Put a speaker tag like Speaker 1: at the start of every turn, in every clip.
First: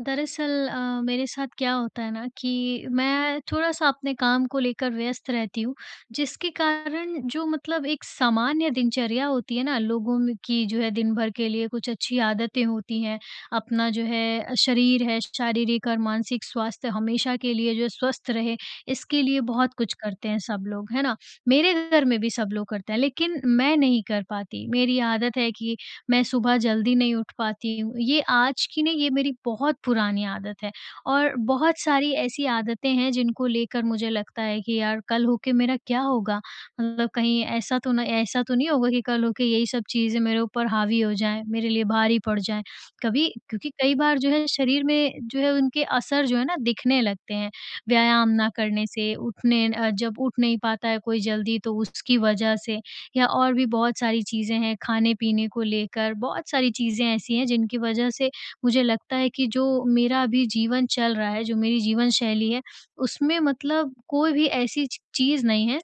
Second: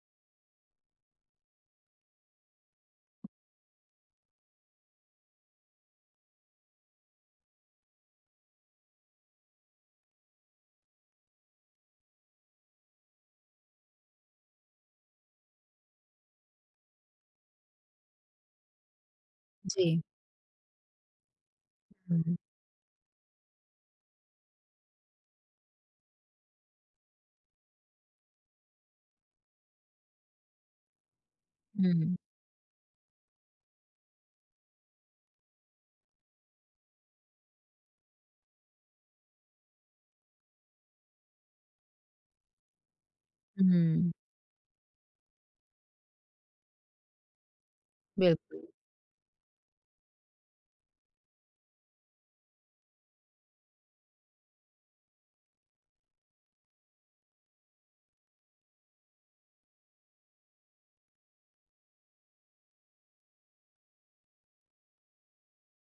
Speaker 1: दरअसल मेरे साथ क्या होता है ना कि मैं थोड़ा-सा अपने काम को लेकर व्यस्त रहती हूँ, जिसके कारण जो मतलब एक सामान्य दिनचर्या होती है ना, लोगों में की जो है दिन भर के लिए कुछ अच्छी आदतें होती हैं, अपना जो है शरीर है, शारीरिक और मानसिक स्वास्थ्य हमेशा के लिए जो है स्वस्थ रहे, इसके लिए बहुत कुछ
Speaker 2: जी।
Speaker 1: करते हैं सब लोग, है ना? मेरे घर में भी
Speaker 2: हुँ,
Speaker 1: सब लोग करते हैं, लेकिन मैं नहीं कर पाती। मेरी आदत है कि मैं सुबह जल्दी नहीं उठ पाती हूँ। ये आज की नहीं, ये मेरी बहुत पुरानी आदत है और बहुत सारी
Speaker 2: हुँ,
Speaker 1: ऐसी आदतें हैं जिनको लेकर मुझे लगता है कि यार कल होके मेरा क्या होगा? मतलब कहीं ऐसा तो नहीं होगा कि कल होके यही सब चीज़ें मेरे ऊपर हावी हो जाएँ, मेरे लिए भारी पड़ जाएँ। कभी क्योंकि कई
Speaker 2: हुँ,
Speaker 1: बार जो है शरीर में जो है उनके असर जो है ना दिखने लगते हैं, व्यायाम ना
Speaker 2: बिल्कुल।
Speaker 1: करने से, उठने जब उठ नहीं पाता है कोई जल्दी तो उसकी वजह से। या और भी बहुत सारी चीज़ें हैं, खाने-पीने को लेकर बहुत सारी चीज़ें ऐसी हैं जिनकी वजह से मुझे लगता है कि जो मेरा अभी जीवन चल रहा है, जो मेरी जीवन शैली है, उसमें मतलब कोई भी ऐसी च चीज़ नहीं है,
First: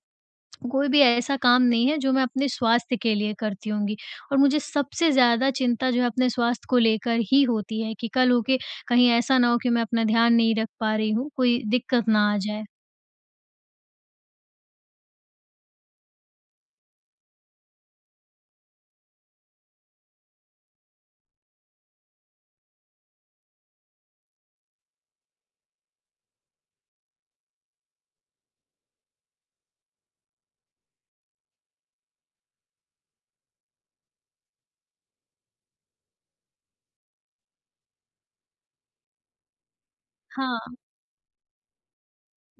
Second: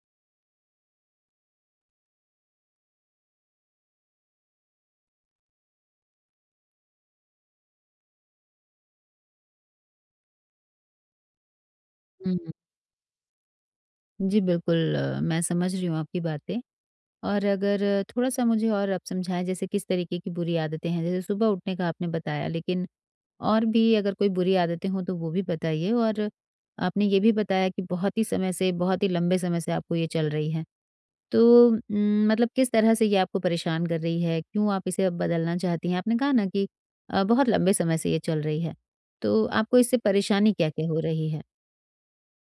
Speaker 1: कोई भी ऐसा काम नहीं है जो मैं अपने स्वास्थ्य के लिए करती होंगी। और मुझे सबसे ज़्यादा चिंता जो है अपने स्वास्थ्य को लेकर ही होती है कि कल हो के कहीं ऐसा ना हो कि मैं अपना ध्यान नहीं रख पा रही हूँ, कोई दिक्कत ना आ
Speaker 2: हुँ,
Speaker 1: जाए।
Speaker 2: जी, बिल्कुल, मैं समझ रही हूँ आपकी बातें। और अगर थोड़ा-सा मुझे और आप समझाएँ, जैसे किस तरीके की बुरी आदतें हैं? जैसे सुबह उठने का आपने बताया, लेकिन और भी अगर कोई बुरी आदतें हों तो वो भी बताइए। और आपने ये भी बताया कि बहुत ही समय से, बहुत ही लंबे समय से आपको ये चल रही है। तो मतलब किस तरह से ये आपको परेशान कर रही है? क्यों आप इसे अब बदलना चाहती हैं? आपने कहा ना कि बहुत लंबे समय से ये चल रही है, तो आपको इससे परेशानी
Speaker 1: हाँ।
Speaker 2: क्या-क्या हो रही है?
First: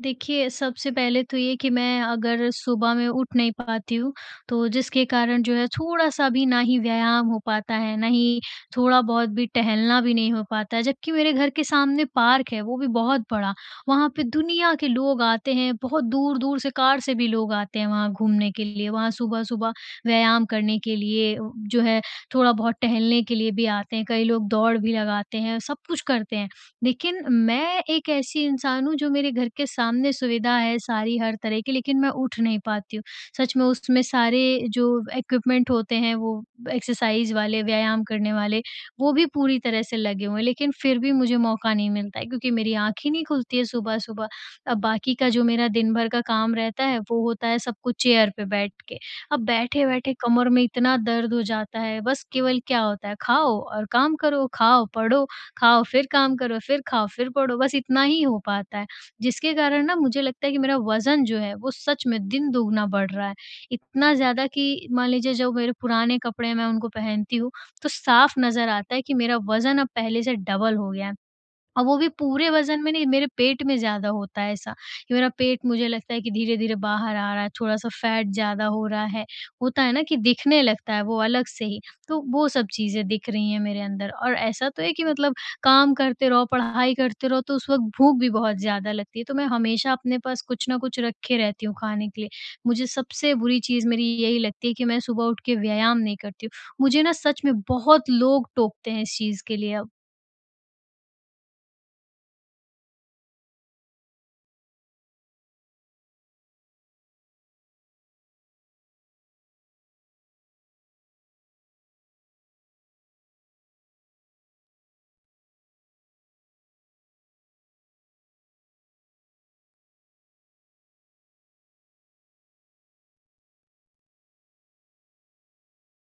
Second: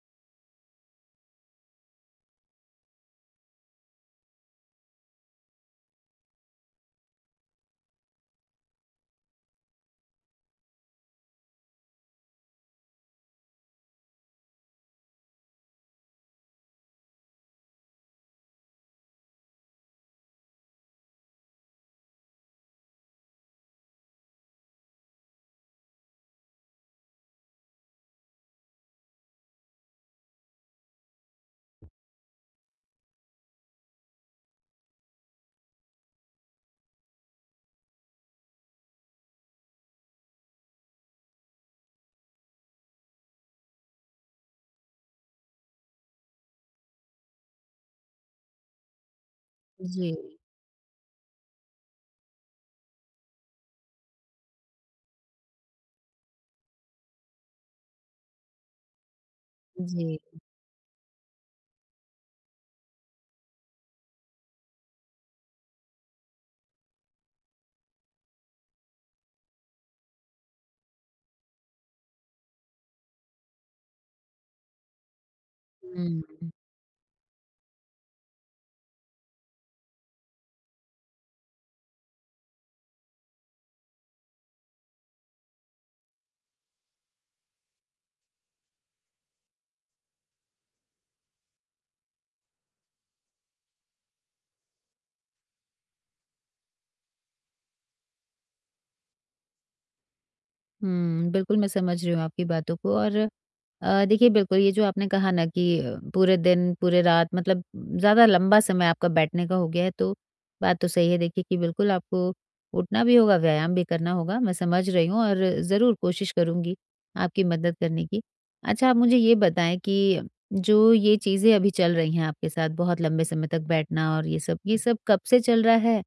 Speaker 1: देखिए, सबसे पहले तो ये कि मैं अगर सुबह में उठ नहीं पाती हूँ, तो जिसके कारण जो है थोड़ा-सा भी ना ही व्यायाम हो पाता है, ना ही थोड़ा-बहुत भी टहलना भी नहीं हो पाता है। जबकि मेरे घर के सामने पार्क है, वो भी बहुत बड़ा। वहाँ पे दुनिया के लोग आते हैं, बहुत दूर-दूर से कार से भी लोग आते हैं वहाँ घूमने के लिए। वहाँ सुबह-सुबह व्यायाम करने के लिए, जो है थोड़ा-बहुत टहलने के लिए भी आते हैं, कई लोग दौड़ भी लगाते हैं, सब कुछ करते हैं। लेकिन मैं एक ऐसी इंसान हूँ जो, मेरे घर के सामने सुविधा है सारी हर तरह की, लेकिन मैं उठ नहीं पाती हूँ। सच में उसमें सारे जो इक्विपमेंट होते हैं, वो एक्सरसाइज़ वाले, व्यायाम करने वाले, वो भी पूरी तरह से लगे हुए हैं, लेकिन फिर भी मुझे मौका नहीं मिलता है क्योंकि मेरी आँख ही नहीं खुलती है सुबह-सुबह। अब बाकी का जो मेरा दिन भर का काम रहता है, वो होता है सब कुछ चेयर पे बैठ के। अब बैठे-बैठे
Speaker 2: जी।
Speaker 1: कमर में इतना दर्द हो जाता है, बस केवल क्या होता है, खाओ और काम करो, खाओ, पढ़ो, खाओ, फिर काम करो, फिर खाओ, फिर पढ़ो, बस इतना ही हो पाता है। जिसके कारण ना
Speaker 2: जी।
Speaker 1: मुझे लगता है कि मेरा वज़न जो है वो सच में दिन दोगुना बढ़ रहा है। इतना ज़्यादा कि मान लीजिए जो मेरे पुराने कपड़े हैं मैं उनको पहनती हूँ, तो साफ नज़र आता है कि मेरा वज़न अब पहले से डबल हो गया है। और वो भी पूरे वज़न में नहीं, मेरे पेट में ज़्यादा होता है ऐसा, कि मेरा पेट, मुझे लगता है,
Speaker 2: हुँ,
Speaker 1: कि धीरे-धीरे बाहर आ रहा है, थोड़ा-सा फैट ज़्यादा हो रहा है। होता है ना कि दिखने लगता है वो अलग से ही, तो वो सब चीज़ें दिख रही हैं मेरे अंदर। और ऐसा तो है कि मतलब काम करते रहो, पढ़ाई करते रहो, तो उस वक़्त भूख भी बहुत ज़्यादा लगती है, तो मैं हमेशा अपने पास कुछ ना कुछ रखे रहती हूँ खाने के लिए। मुझे सबसे बुरी चीज़ मेरी यही लगती है कि मैं सुबह उठ के व्यायाम नहीं करती हूँ। मुझे ना सच में बहुत लोग टोकते हैं इस चीज़ के लिए अब।
Speaker 2: हुँ, बिल्कुल मैं समझ रही हूँ आपकी बातों को। और, देखिए, बिल्कुल ये जो आपने कहा ना कि, पूरे दिन पूरे रात मतलब ज़्यादा लंबा समय आपका बैठने का हो गया है। तो बात तो सही है, देखिए कि बिल्कुल आपको उठना भी होगा, व्यायाम भी करना होगा। मैं समझ रही हूँ और ज़रूर कोशिश करूँगी आपकी मदद करने की। अच्छा, आप मुझे ये बताएँ कि जो ये चीज़ें अभी चल रही हैं आपके साथ, बहुत लंबे समय तक बैठना और ये सब कब से चल रहा है?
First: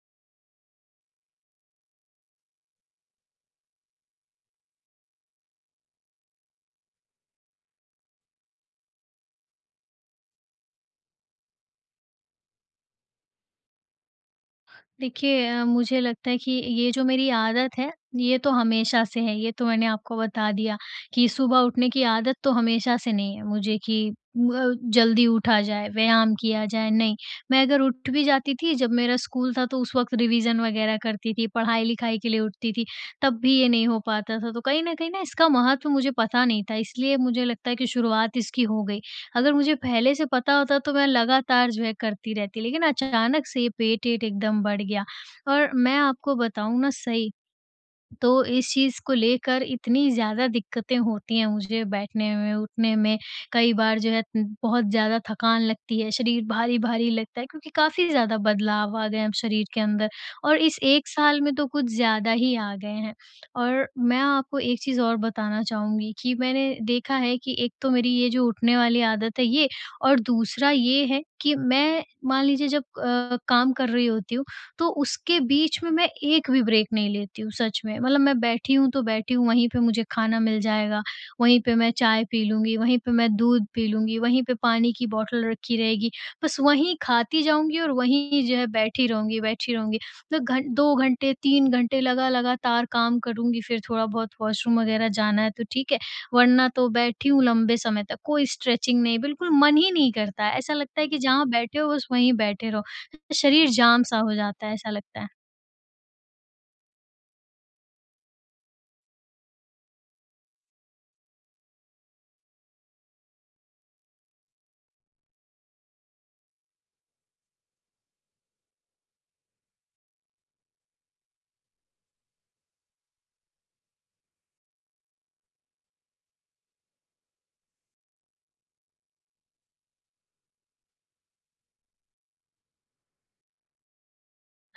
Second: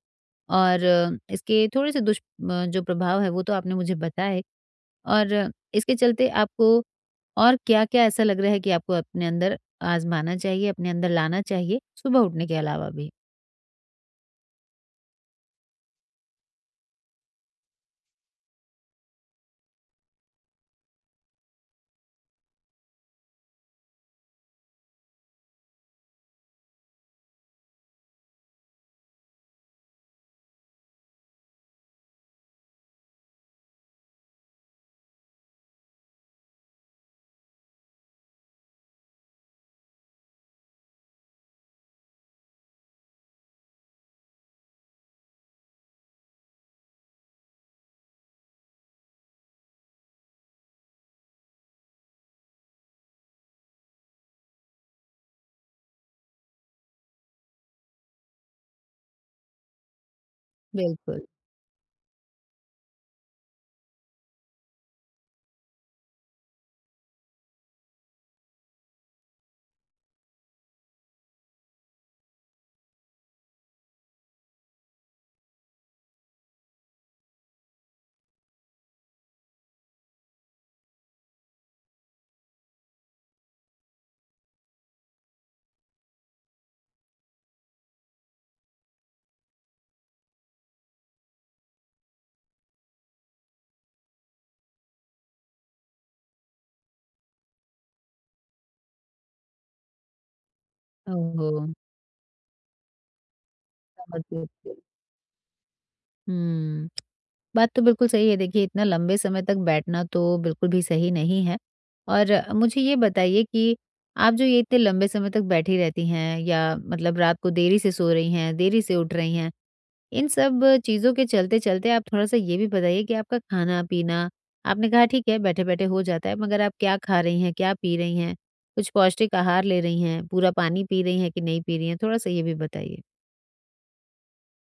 Speaker 2: और, इसके थोड़े से जो प्रभाव है वो तो आपने मुझे बताए, और इसके चलते आपको और क्या-क्या ऐसा लग रहा है कि आपको अपने अंदर आज़माना चाहिए, अपने अंदर लाना चाहिए, सुबह उठने के अलावा भी?
Speaker 1: देखिए मुझे लगता है कि ये जो मेरी आदत है, ये तो हमेशा से है। ये तो मैंने आपको बता दिया कि सुबह उठने की आदत तो हमेशा से नहीं है मुझे कि जल्दी उठा जाए, व्यायाम किया जाए, नहीं। मैं अगर उठ भी जाती थी, जब मेरा स्कूल था तो उस वक़्त रिवीज़न वग़ैरह करती थी, पढ़ाई-लिखाई के लिए उठती थी, तब भी ये नहीं हो पाता था। तो कहीं न कहीं ना इसका महत्व मुझे पता नहीं था, इसलिए मुझे लगता है कि शुरुआत इसकी हो गई। अगर मुझे पहले से पता होता तो मैं लगातार जो है करती रहती, लेकिन अचानक से पेट-एट एकदम बढ़ गया, और मैं आपको बताऊँ ना सही तो, इस चीज़ को लेकर इतनी ज़्यादा दिक्कतें होती हैं मुझे बैठने में, उठने में, कई बार जो है बहुत ज़्यादा थकान लगती है, शरीर भारी-भारी लगता है, क्योंकि काफ़ी ज़्यादा बदलाव आ गए हैं अब शरीर के अंदर, और इस 1
Speaker 2: बिल्कुल।
Speaker 1: साल में तो कुछ ज़्यादा ही आ गए हैं। और मैं आपको एक चीज़ और बताना चाहूँगी कि मैंने देखा है कि एक तो मेरी ये जो उठने वाली आदत है ये, और दूसरा ये है कि मैं, मान लीजिए जब काम कर रही होती हूँ, तो उसके बीच में मैं एक भी ब्रेक नहीं लेती हूँ सच में। मतलब मैं बैठी हूँ तो बैठी हूँ, वहीं पे मुझे खाना मिल जाएगा, वहीं पे मैं चाय पी लूँगी, वहीं पे मैं दूध पी लूँगी, वहीं पे पानी की बॉटल रखी रहेगी। बस वहीं खाती जाऊँगी और वहीं जो है बैठी रहूँगी, बैठी रहूँगी। मतलब घं 2 घंटे, 3 घंटे लगा लगातार काम करूँगी, फिर थोड़ा बहुत वॉशरूम वगैरह जाना है तो ठीक है, वरना तो बैठी हूँ लंबे समय तक, कोई स्ट्रेचिंग नहीं, बिल्कुल मन ही नहीं करता है। ऐसा लगता है कि जहाँ
Speaker 2: ओहो!
Speaker 1: बैठे हो बस वहीं बैठे रहो। शरीर जाम सा
Speaker 2: समझ
Speaker 1: हो जाता
Speaker 2: सकती
Speaker 1: है,
Speaker 2: हूँ।
Speaker 1: ऐसा लगता है।
Speaker 2: हुँ। बात तो बिल्कुल सही है। देखिए, इतना लंबे समय तक बैठना तो बिल्कुल भी सही नहीं है। और मुझे ये बताइए कि आप जो ये इतने लंबे समय तक बैठी रहती हैं या मतलब रात को देरी से सो रही हैं, देरी से उठ रही हैं, इन सब चीज़ों के चलते-चलते आप थोड़ा-सा ये भी बताइए कि आपका खाना-पीना, आपने कहा ठीक है बैठे-बैठे हो जाता है, मगर आप क्या खा रही हैं, क्या पी रही हैं? कुछ पौष्टिक आहार ले रही हैं? पूरा पानी पी रही हैं कि नहीं पी रही हैं? थोड़ा-सा ये भी बताइए।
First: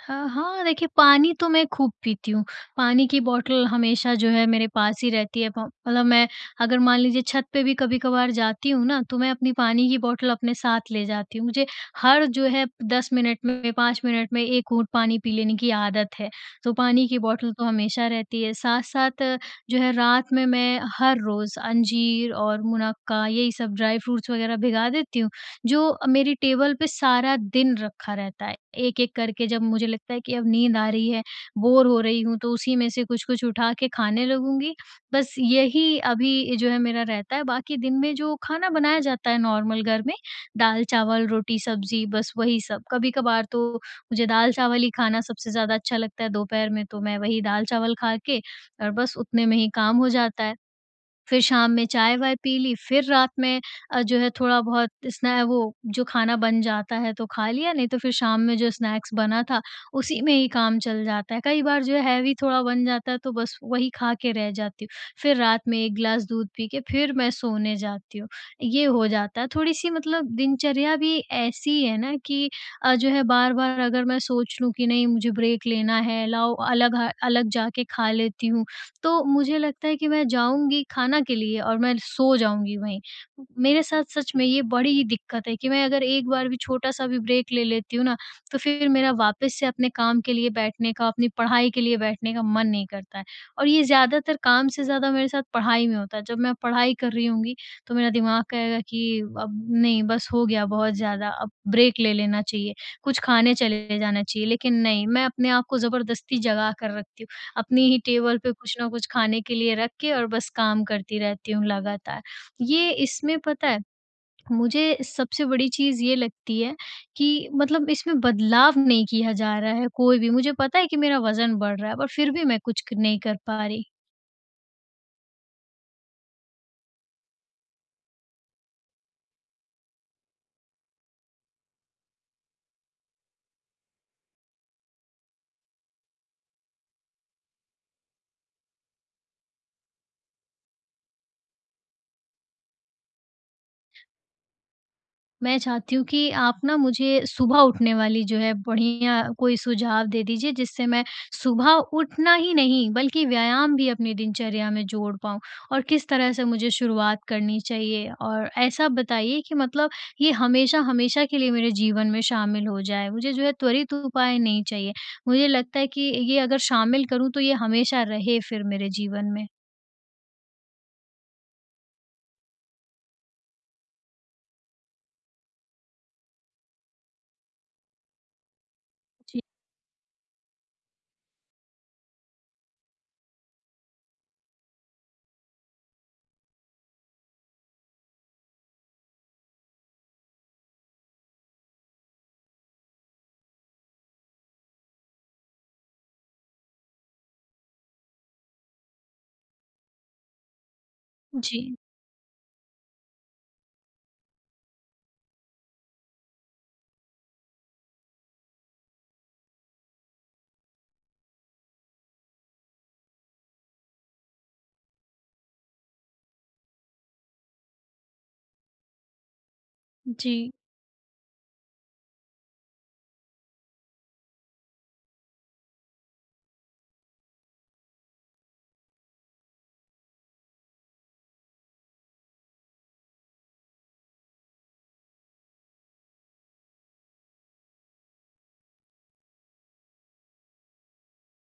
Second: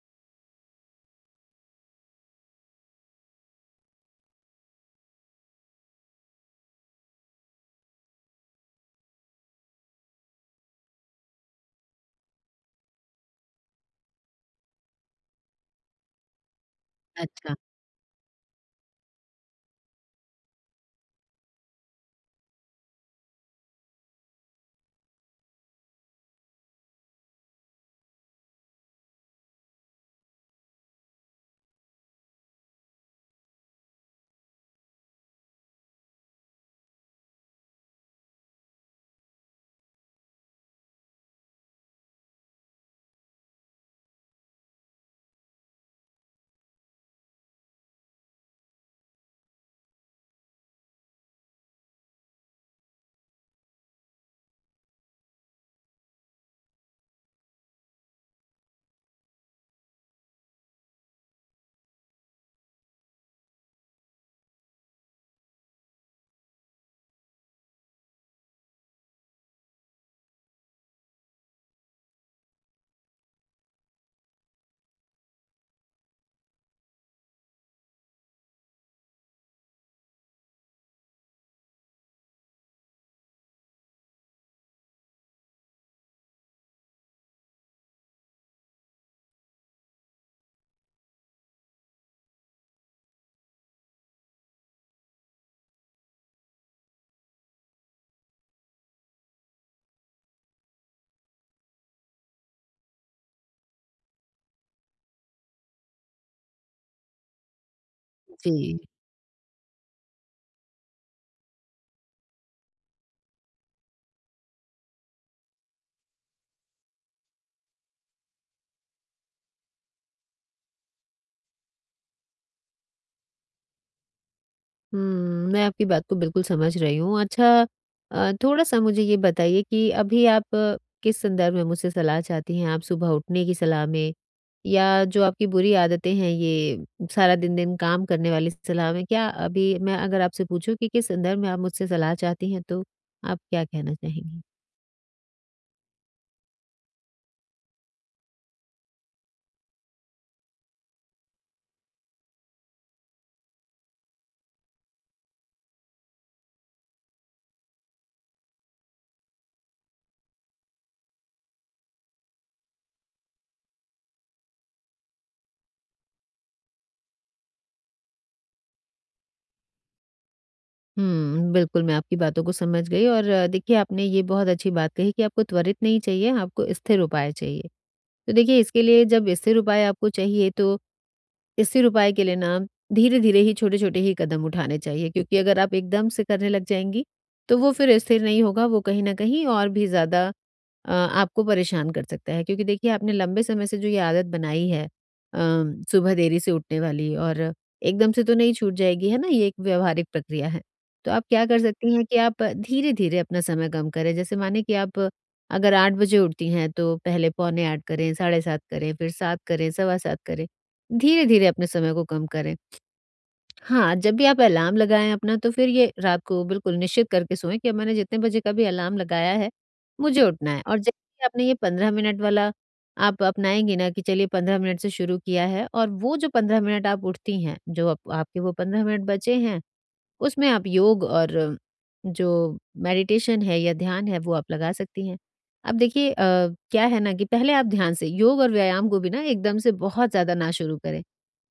Speaker 1: हाँ, हाँ, देखिए, पानी तो मैं खूब पीती हूँ, पानी की बॉटल हमेशा जो है मेरे पास ही रहती है, प मतलब मैं, अगर मान लीजिए छत पे भी कभी-कभार जाती हूँ ना, तो मैं अपनी पानी की बॉटल अपने साथ ले जाती हूँ। मुझे हर जो है 10 मिनट में, 5 मिनट में 1 घूँट पानी पी लेने की आदत है, तो पानी की बॉटल
Speaker 2: अच्छा,
Speaker 1: तो हमेशा रहती है। साथ-साथ जो है रात में मैं हर रोज़ अंजीर और मुनक्का, यही सब ड्राई फ्रूट्स वग़ैरह भिगा देती हूँ, जो मेरी टेबल पे सारा दिन रखा रहता है। एक-एक करके, जब मुझे लगता है कि अब नींद आ रही है, बोर हो रही हूँ, तो उसी में से कुछ-कुछ उठा के खाने लगूँगी। बस यही अभी जो है मेरा रहता है, बाकी दिन में जो खाना बनाया जाता है नॉर्मल घर में, दाल-चावल, रोटी-सब्ज़ी, बस वही सब। कभी-कभार तो मुझे दाल-चावल ही खाना सबसे ज़्यादा अच्छा लगता है दोपहर में, तो मैं वही दाल-चावल खा के और बस उतने में ही काम हो जाता है। फिर शाम में चाय-वाय पी ली, फिर रात में जो है थोड़ा-बहुत स्नै वो जो खाना बन जाता है तो खा लिया, नहीं तो फिर शाम में जो स्नैक्स बना था, उसी में ही काम चल जाता है। कई बार जो है हैवी थोड़ा बन जाता है तो बस वही खा के रह जाती हूँ। फिर रात में 1 ग्लास दूध पी के फिर मैं सोने जाती हूँ। ये हो जाता है, थोड़ी-सी मतलब दिनचर्या भी ऐसी है ना कि जो है बार-बार, अगर मैं सोच लूँ कि नहीं मुझे ब्रेक लेना है, लाओ अलग ह अलग जाके खा लेती हूँ, तो मुझे लगता है कि मैं जाऊँगी खाना के लिए और मैं सो जाऊँगी वहीं। मेरे साथ सच में ये बड़ी ही दिक्कत है कि मैं अगर एक बार भी छोटा-सा भी ब्रेक ले लेती हूँ ना, तो फिर मेरा वापस से अपने काम के लिए बैठने का, अपनी पढ़ाई के लिए बैठने का मन नहीं करता है। और ये ज़्यादातर काम से ज़्यादा मेरे साथ पढ़ाई में होता है। जब मैं पढ़ाई कर रही होंगी, तो मेरा दिमाग कहेगा कि अब नहीं, बस हो गया बहुत ज़्यादा, अब ब्रेक ले लेना चाहिए, कुछ खाने चले जाना चाहिए। लेकिन नहीं, मैं अपने आप को ज़बरदस्ती जगा कर रखती हूँ। अपनी ही टेबल पे कुछ
Speaker 2: जी।
Speaker 1: ना कुछ खाने के लिए रख के, और बस काम करती रहती हूँ लगातार। ये इसमें पता है, मुझे सबसे बड़ी चीज़ ये लगती है कि, मतलब इसमें बदलाव नहीं किया जा रहा है कोई भी। मुझे पता है कि मेरा वज़न बढ़ रहा है, पर फिर भी मैं कुछ क नहीं कर पा रही।
Speaker 2: हुँ, मैं आपकी बात को बिल्कुल समझ रही हूँ। अच्छा, थोड़ा-सा मुझे ये बताइए कि अभी आप किस संदर्भ में मुझसे सलाह चाहती हैं? आप सुबह उठने की सलाह में, या जो आपकी बुरी आदतें हैं ये सारा दिन-दिन काम करने वाली सलाह में? क्या अभी मैं अगर आपसे पूछूँ कि किस संदर्भ में आप मुझसे सलाह चाहती हैं, तो आप क्या कहना चाहेंगी?
Speaker 1: मैं चाहती हूँ कि आप ना मुझे सुबह उठने वाली जो है बढ़िया कोई सुझाव दे दीजिए, जिससे मैं सुबह उठना ही नहीं बल्कि व्यायाम भी अपनी दिनचर्या में जोड़ पाऊँ, और किस तरह से मुझे शुरुआत करनी चाहिए, और ऐसा बताइए कि मतलब ये हमेशा हमेशा के लिए मेरे जीवन में शामिल हो जाए। मुझे जो है त्वरित उपाय नहीं चाहिए। मुझे लगता है कि ये अगर शामिल करूँ तो ये हमेशा रहे फिर मेरे जीवन में।
Speaker 2: हुँ, बिल्कुल मैं आपकी बातों को समझ गई। और, देखिए, आपने ये बहुत अच्छी बात कही कि आपको त्वरित नहीं चाहिए, आपको स्थिर उपाय चाहिए। तो देखिए, इसके लिए जब
Speaker 1: जी।
Speaker 2: स्थिर उपाय आपको चाहिए तो इससे उपाय के लिए ना धीरे-धीरे ही, छोटे-छोटे ही कदम उठाने चाहिए, क्योंकि अगर आप एकदम से करने लग जाएँगी, तो वो फिर स्थिर नहीं होगा, वो कहीं न कहीं और भी ज़्यादा आपको परेशान कर सकता है, क्योंकि देखिए आपने लंबे समय से जो ये आदत बनाई है, सुबह देरी से उठने वाली, और एकदम से तो नहीं छूट जाएगी, है ना? ये एक व्यावहारिक प्रक्रिया है। तो आप क्या कर
Speaker 1: जी,
Speaker 2: सकती हैं कि आप धीरे-धीरे अपना समय कम करें, जैसे माने कि आप अगर 8 बजे उठती हैं, तो पहले पौने 8 करें, साढ़े 7 करें, फिर 7 करें, सवा 7 करें। धीरे-धीरे अपने समय को कम करें। हाँ, जब भी आप अलार्म लगाएँ अपना तो फिर ये रात को बिल्कुल निश्चित करके सोएँ कि अब मैंने जितने बजे का भी अलार्म लगाया है, मुझे उठना
Speaker 1: जी,
Speaker 2: है। और जैसे ही आपने ये 15 मिनट वाला आप अपनाएँगी ना कि चलिए 15 मिनट से शुरू किया है और वो जो 15 मिनट आप उठती हैं, जो आप आपके वो 15 मिनट बचे हैं, उसमें आप योग और जो मेडिटेशन है या ध्यान है वो आप लगा सकती हैं। अब देखिए, क्या है ना कि पहले आप ध्यान से योग और व्यायाम को भी ना एकदम से बहुत ज़्यादा ना शुरू करें।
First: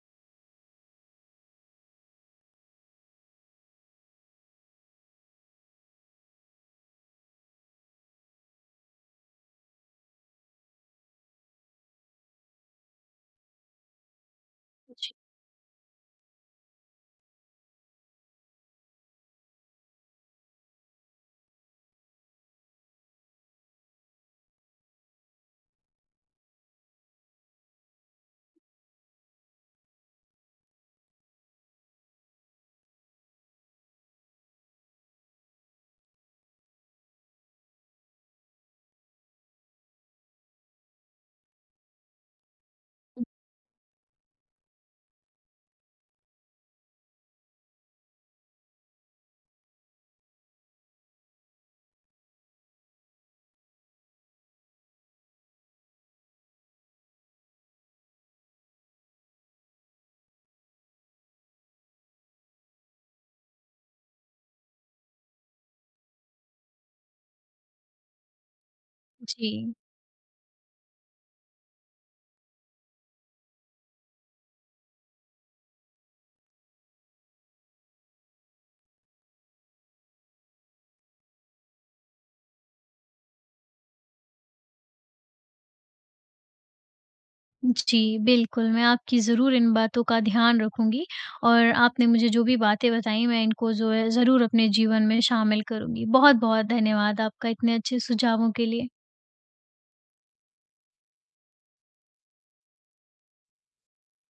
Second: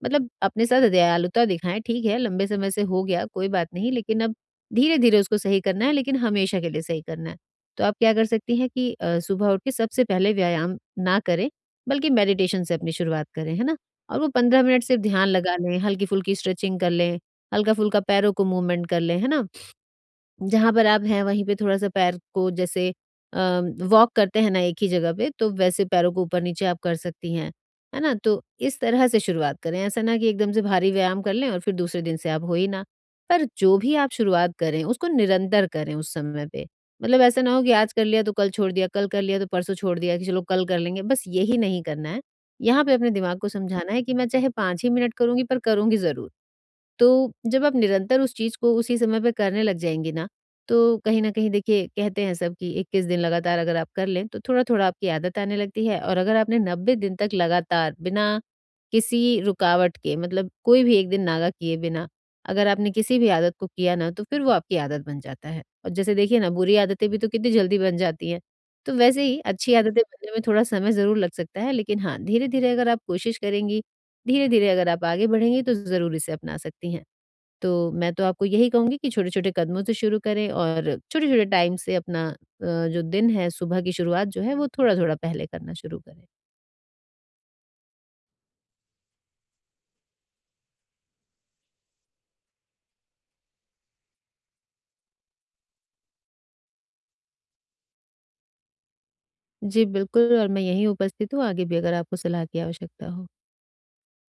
Speaker 2: मतलब अपने साथ दयालुता दिखाएँ, ठीक है लंबे समय से हो गया कोई बात नहीं, लेकिन अब धीरे-धीरे उसको सही करना है, लेकिन हमेशा के लिए सही करना है। तो आप क्या कर सकती हैं कि सुबह उठ के सबसे पहले व्यायाम ना करें, बल्कि मेडिटेशन से अपनी शुरुआत करें, है ना? और वो 15 मिनट सिर्फ
Speaker 1: जी,
Speaker 2: ध्यान लगा लें, हल्की-फुल्की स्ट्रेचिंग कर लें, हल्का-फुल्का पैरों को मूवमेंट कर लें, है ना? जहाँ पर आप हैं वहीं पे थोड़ा-सा पैर को जैसे अ, वॉक करते हैं ना एक ही जगह पे, तो वैसे पैरों को ऊपर-नीचे आप कर सकती हैं, है ना? तो इस तरह से शुरुआत करें, ऐसा ना कि एकदम से भारी व्यायाम कर लें और फिर दूसरे दिन से आप हो ही ना। पर जो भी आप शुरुआत करें उसको निरंतर करें उस समय पे, मतलब ऐसा ना हो कि आज कर लिया तो कल छोड़ दिया, कल कर लिया तो परसों छोड़ दिया कि चलो कल कर लेंगे, बस यही नहीं करना है। यहाँ पे अपने दिमाग को समझाना है कि मैं चाहे 5 ही मिनट करूँगी पर करूँगी ज़रूर। तो जब आप निरंतर उस चीज़ को उसी समय पे करने लग जाएँगे ना, तो कहीं न कहीं देखिए, कहते हैं सब कि 21 दिन लगातार अगर आप कर लें, तो थोड़ा-थोड़ा आपकी आदत आने लगती है, और अगर आपने 90 दिन तक लगातार बिना किसी रुकावट के, मतलब कोई भी एक दिन नागा किए बिना, अगर आपने किसी भी आदत को किया ना, तो फिर वो आपकी आदत बन जाता है। और जैसे देखिए ना बुरी आदतें भी तो कितनी जल्दी बन जाती हैं। तो वैसे ही
Speaker 1: जी।
Speaker 2: अच्छी आदतें बनने में थोड़ा समय ज़रूर लग सकता है, लेकिन हाँ, धीरे-धीरे अगर आप कोशिश करेंगी, धीरे-धीरे अगर आप आगे बढ़ेंगी तो ज़रूर इसे अपना सकती हैं। तो मैं तो आपको यही कहूँगी कि छोटे-छोटे कदमों से शुरू करें, और छोटे-छोटे टाइम से अपना जो दिन है सुबह की शुरुआत जो है वो थोड़ा-थोड़ा पहले करना शुरू करें।
Speaker 1: जी, बिल्कुल, मैं आपकी ज़रूर इन बातों का ध्यान रखूँगी, और आपने मुझे जो भी बातें बताई मैं इनको जो है ज़रूर अपने जीवन में शामिल करूँगी। बहुत-बहुत धन्यवाद आपका इतने अच्छे सुझावों के लिए।
Speaker 2: जी बिल्कुल, और मैं यहीं उपस्थित हूँ, आगे भी अगर आपको सलाह की आवश्यकता हो।